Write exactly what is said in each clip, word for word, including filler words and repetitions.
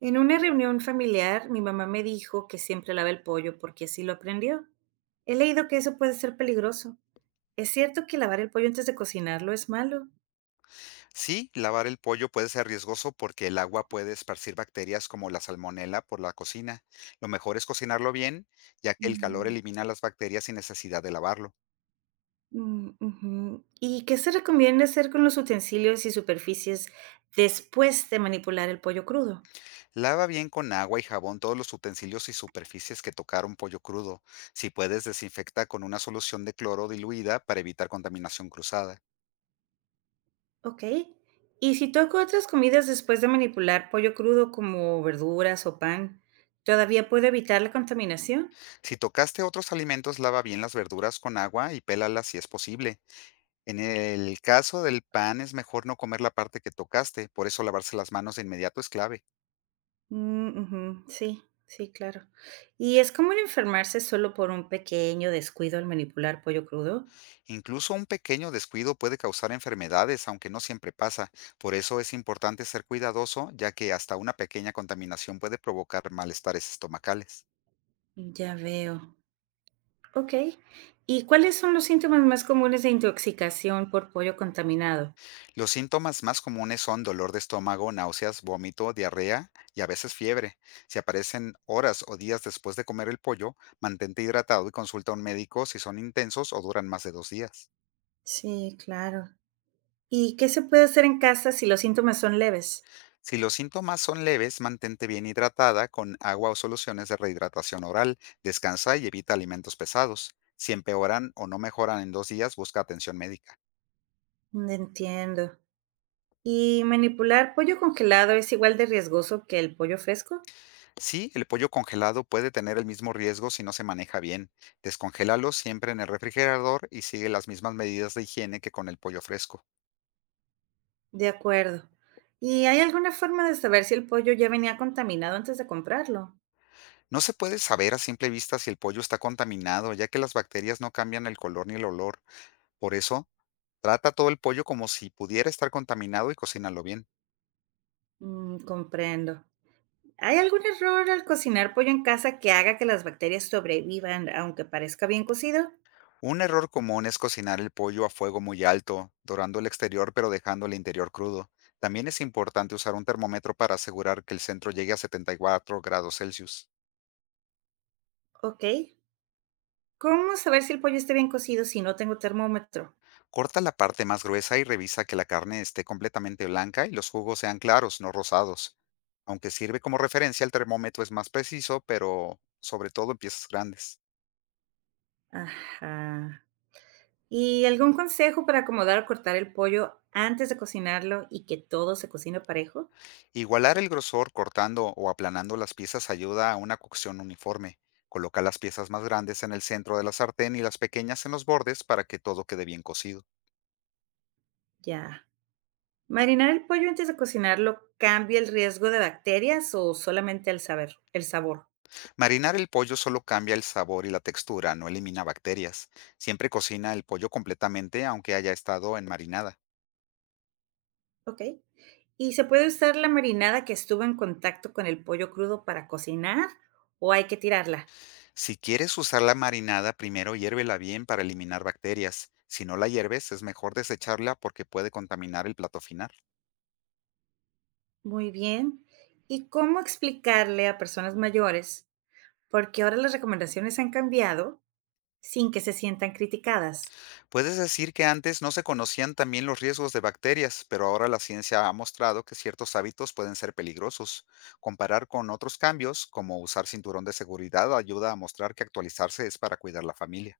En una reunión familiar, mi mamá me dijo que siempre lava el pollo porque así lo aprendió. He leído que eso puede ser peligroso. ¿Es cierto que lavar el pollo antes de cocinarlo es malo? Sí, lavar el pollo puede ser riesgoso porque el agua puede esparcir bacterias como la salmonela por la cocina. Lo mejor es cocinarlo bien, ya que el calor Mm, elimina las bacterias sin necesidad de lavarlo. mm, ujú. ¿Y qué se recomienda hacer con los utensilios y superficies después de manipular el pollo crudo? Lava bien con agua y jabón todos los utensilios y superficies que tocaron pollo crudo. Si puedes, desinfecta con una solución de cloro diluida para evitar contaminación cruzada. Ok. ¿Y si toco otras comidas después de manipular pollo crudo como verduras o pan, todavía puedo evitar la contaminación? Si tocaste otros alimentos, lava bien las verduras con agua y pélalas si es posible. En el caso del pan es mejor no comer la parte que tocaste, por eso lavarse las manos de inmediato es clave. Mm, ujú. Sí, sí, claro. ¿Y es común enfermarse solo por un pequeño descuido al manipular pollo crudo? Incluso un pequeño descuido puede causar enfermedades, aunque no siempre pasa. Por eso es importante ser cuidadoso, ya que hasta una pequeña contaminación puede provocar malestares estomacales. Ya veo. Ok. ¿Y cuáles son los síntomas más comunes de intoxicación por pollo contaminado? Los síntomas más comunes son dolor de estómago, náuseas, vómito, diarrea y a veces fiebre. Si aparecen horas o días después de comer el pollo, mantente hidratado y consulta a un médico si son intensos o duran más de dos días. Sí, claro. ¿Y qué se puede hacer en casa si los síntomas son leves? Si los síntomas son leves, mantente bien hidratada con agua o soluciones de rehidratación oral, descansa y evita alimentos pesados. Si empeoran o no mejoran en dos días, busca atención médica. Mm, Entiendo. ¿Y manipular pollo congelado es igual de riesgoso que el pollo fresco? Sí, el pollo congelado puede tener el mismo riesgo si no se maneja bien. Descongélalo siempre en el refrigerador y sigue las mismas medidas de higiene que con el pollo fresco. De acuerdo. ¿Y hay alguna forma de saber si el pollo ya venía contaminado antes de comprarlo? No se puede saber a simple vista si el pollo está contaminado, ya que las bacterias no cambian el color ni el olor. Por eso, trata todo el pollo como si pudiera estar contaminado y cocínalo bien. Mm, comprendo. ¿Hay algún error al cocinar pollo en casa que haga que las bacterias sobrevivan aunque parezca bien cocido? Un error común es cocinar el pollo a fuego muy alto, dorando el exterior pero dejando el interior crudo. También es importante usar un termómetro para asegurar que el centro llegue a setenta y cuatro grados Celsius. Ok. ¿Cómo saber si el pollo está bien cocido si no tengo termómetro? Corta la parte más gruesa y revisa que la carne esté completamente blanca y los jugos sean claros, no rosados. Aunque sirve como referencia, el termómetro es más preciso, pero sobre todo en piezas grandes. Ajá. ¿Y algún consejo para acomodar o cortar el pollo antes de cocinarlo y que todo se cocine parejo? Igualar el grosor cortando o aplanando las piezas ayuda a una cocción uniforme. Coloca las piezas más grandes en el centro de la sartén y las pequeñas en los bordes para que todo quede bien cocido. Ya. ¿Marinar el pollo antes de cocinarlo cambia el riesgo de bacterias o solamente el saber, el sabor? Marinar el pollo solo cambia el sabor y la textura, no elimina bacterias. Siempre cocina el pollo completamente aunque haya estado en marinada. Okey. ¿Y se puede usar la marinada que estuvo en contacto con el pollo crudo para cocinar o hay que tirarla? Si quieres usar la marinada, primero hiérvela bien para eliminar bacterias. Si no la hierves, es mejor desecharla porque puede contaminar el plato final. Muy bien. ¿Y cómo explicarle a personas mayores porque ahora las recomendaciones han cambiado sin que se sientan criticadas? Puedes decir que antes no se conocían también los riesgos de bacterias, pero ahora la ciencia ha mostrado que ciertos hábitos pueden ser peligrosos. Comparar con otros cambios, como usar cinturón de seguridad, ayuda a mostrar que actualizarse es para cuidar la familia.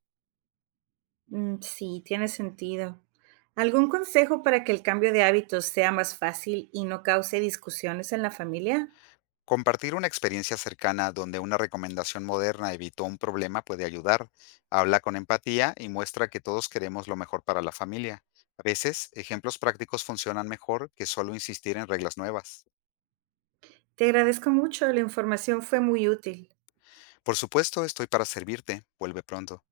Mm, sí, tiene sentido. ¿Algún consejo para que el cambio de hábitos sea más fácil y no cause discusiones en la familia? Compartir una experiencia cercana donde una recomendación moderna evitó un problema puede ayudar. Habla con empatía y muestra que todos queremos lo mejor para la familia. A veces, ejemplos prácticos funcionan mejor que solo insistir en reglas nuevas. Te agradezco mucho, la información fue muy útil. Por supuesto, estoy para servirte. Vuelve pronto.